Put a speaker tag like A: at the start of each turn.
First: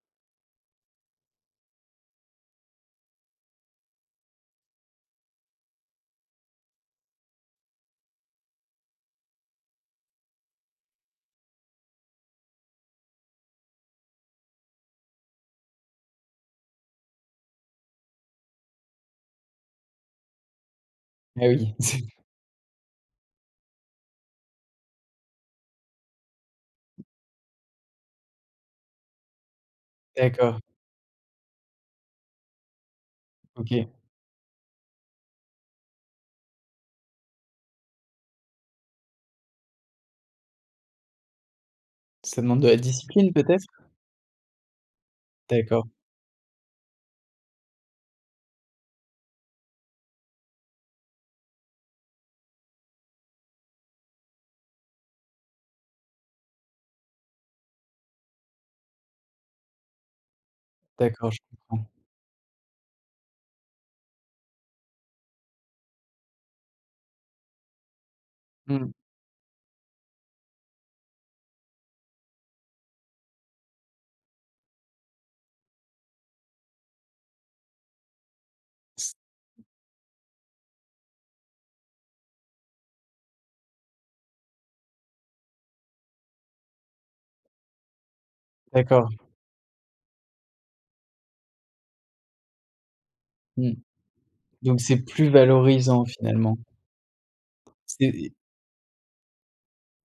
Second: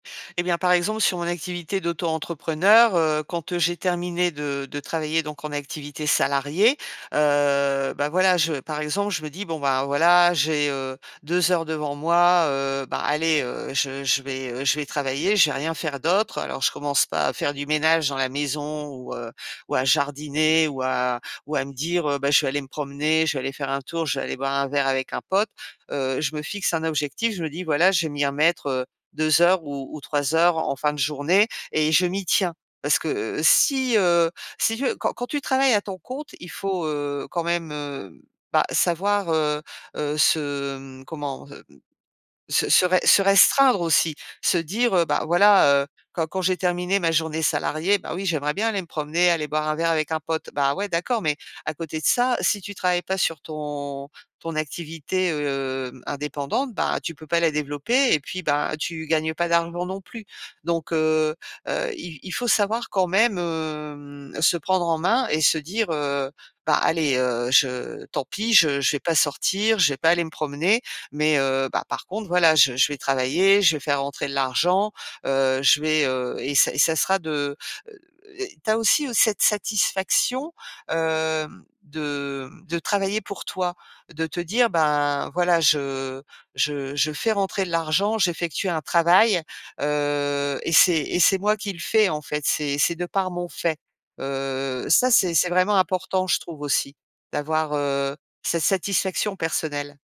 A: Eh bien, par exemple, sur mon activité d'auto-entrepreneur, heu, quand, heu, j'ai terminé de de travailler donc en activité salariée, heu, bah, voilà, je par exemple, je me dis: «Bon, ben, voilà, j'ai, heu, 2 heures devant moi, heu, ben, allez, heu, je je vais, heu, je vais travailler, je vais rien faire d'autre». Alors je commence pas à faire du ménage dans la maison ou, heu, ou à jardiner ou à
B: Et
A: ou à me
B: oui.
A: dire, heu: «Bah, je vais aller me promener, je vais aller faire un tour, je vais aller boire un verre avec un pote». Heu, je me fixe un objectif, je me dis: «Voilà, je vais m'y remettre, heu, 2 heures ou ou 3 heures
B: D'accord.
A: en fin de journée» et je m'y tiens. Parce que, heu,
B: OK.
A: si, heu, si tu veux quand quand tu travailles à ton compte, il faut, heu, quand même, heu, bah, savoir, heu heu, se, mmh, comment? Hem,
B: Ça demande de
A: se se
B: la
A: se ré se
B: discipline peut-être?
A: restreindre aussi, se dire: «Heu, bah, voilà, heu,
B: D'accord.
A: quand quand j'ai terminé ma journée salariée, bah oui, j'aimerais bien aller me promener, aller boire un verre avec un pote». Bah, ouais, d'accord, mais à côté de ça, si tu travailles pas sur ton ton activité, hem, indépendante, ben, tu peux pas la développer. Et puis, bah, tu gagnes pas d'argent non plus. Donc,
B: D'accord,
A: heu
B: je comprends.
A: heu, il il faut savoir quand même, hem, se prendre en main et se dire: «Heu, ben, allez, heu, je tant pis, je
B: Mmh.
A: je vais pas sortir, je vais pas aller me promener. Mais heu, bah, par contre, voilà, je je vais travailler, je vais faire rentrer de l'argent, heu, je vais, heu, et ça et ça sera de», heu, tu as aussi
B: S
A: cette satisfaction, hem, de, mmh, de travailler pour toi. De te dire: «Ben, voilà, je je je fais rentrer de l'argent, j'effectue un
B: D'accord.
A: travail, heu, et c'est et c'est moi qui le fais, en fait, c'est c'est de par mon
B: Mmh.
A: fait».
B: Donc
A: Heu
B: c'est
A: ça,
B: plus
A: c'est c'est vraiment
B: valorisant
A: important, je
B: finalement.
A: trouve aussi d'avoir,
B: C'est
A: heu,
B: des
A: cette satisfaction personnelle.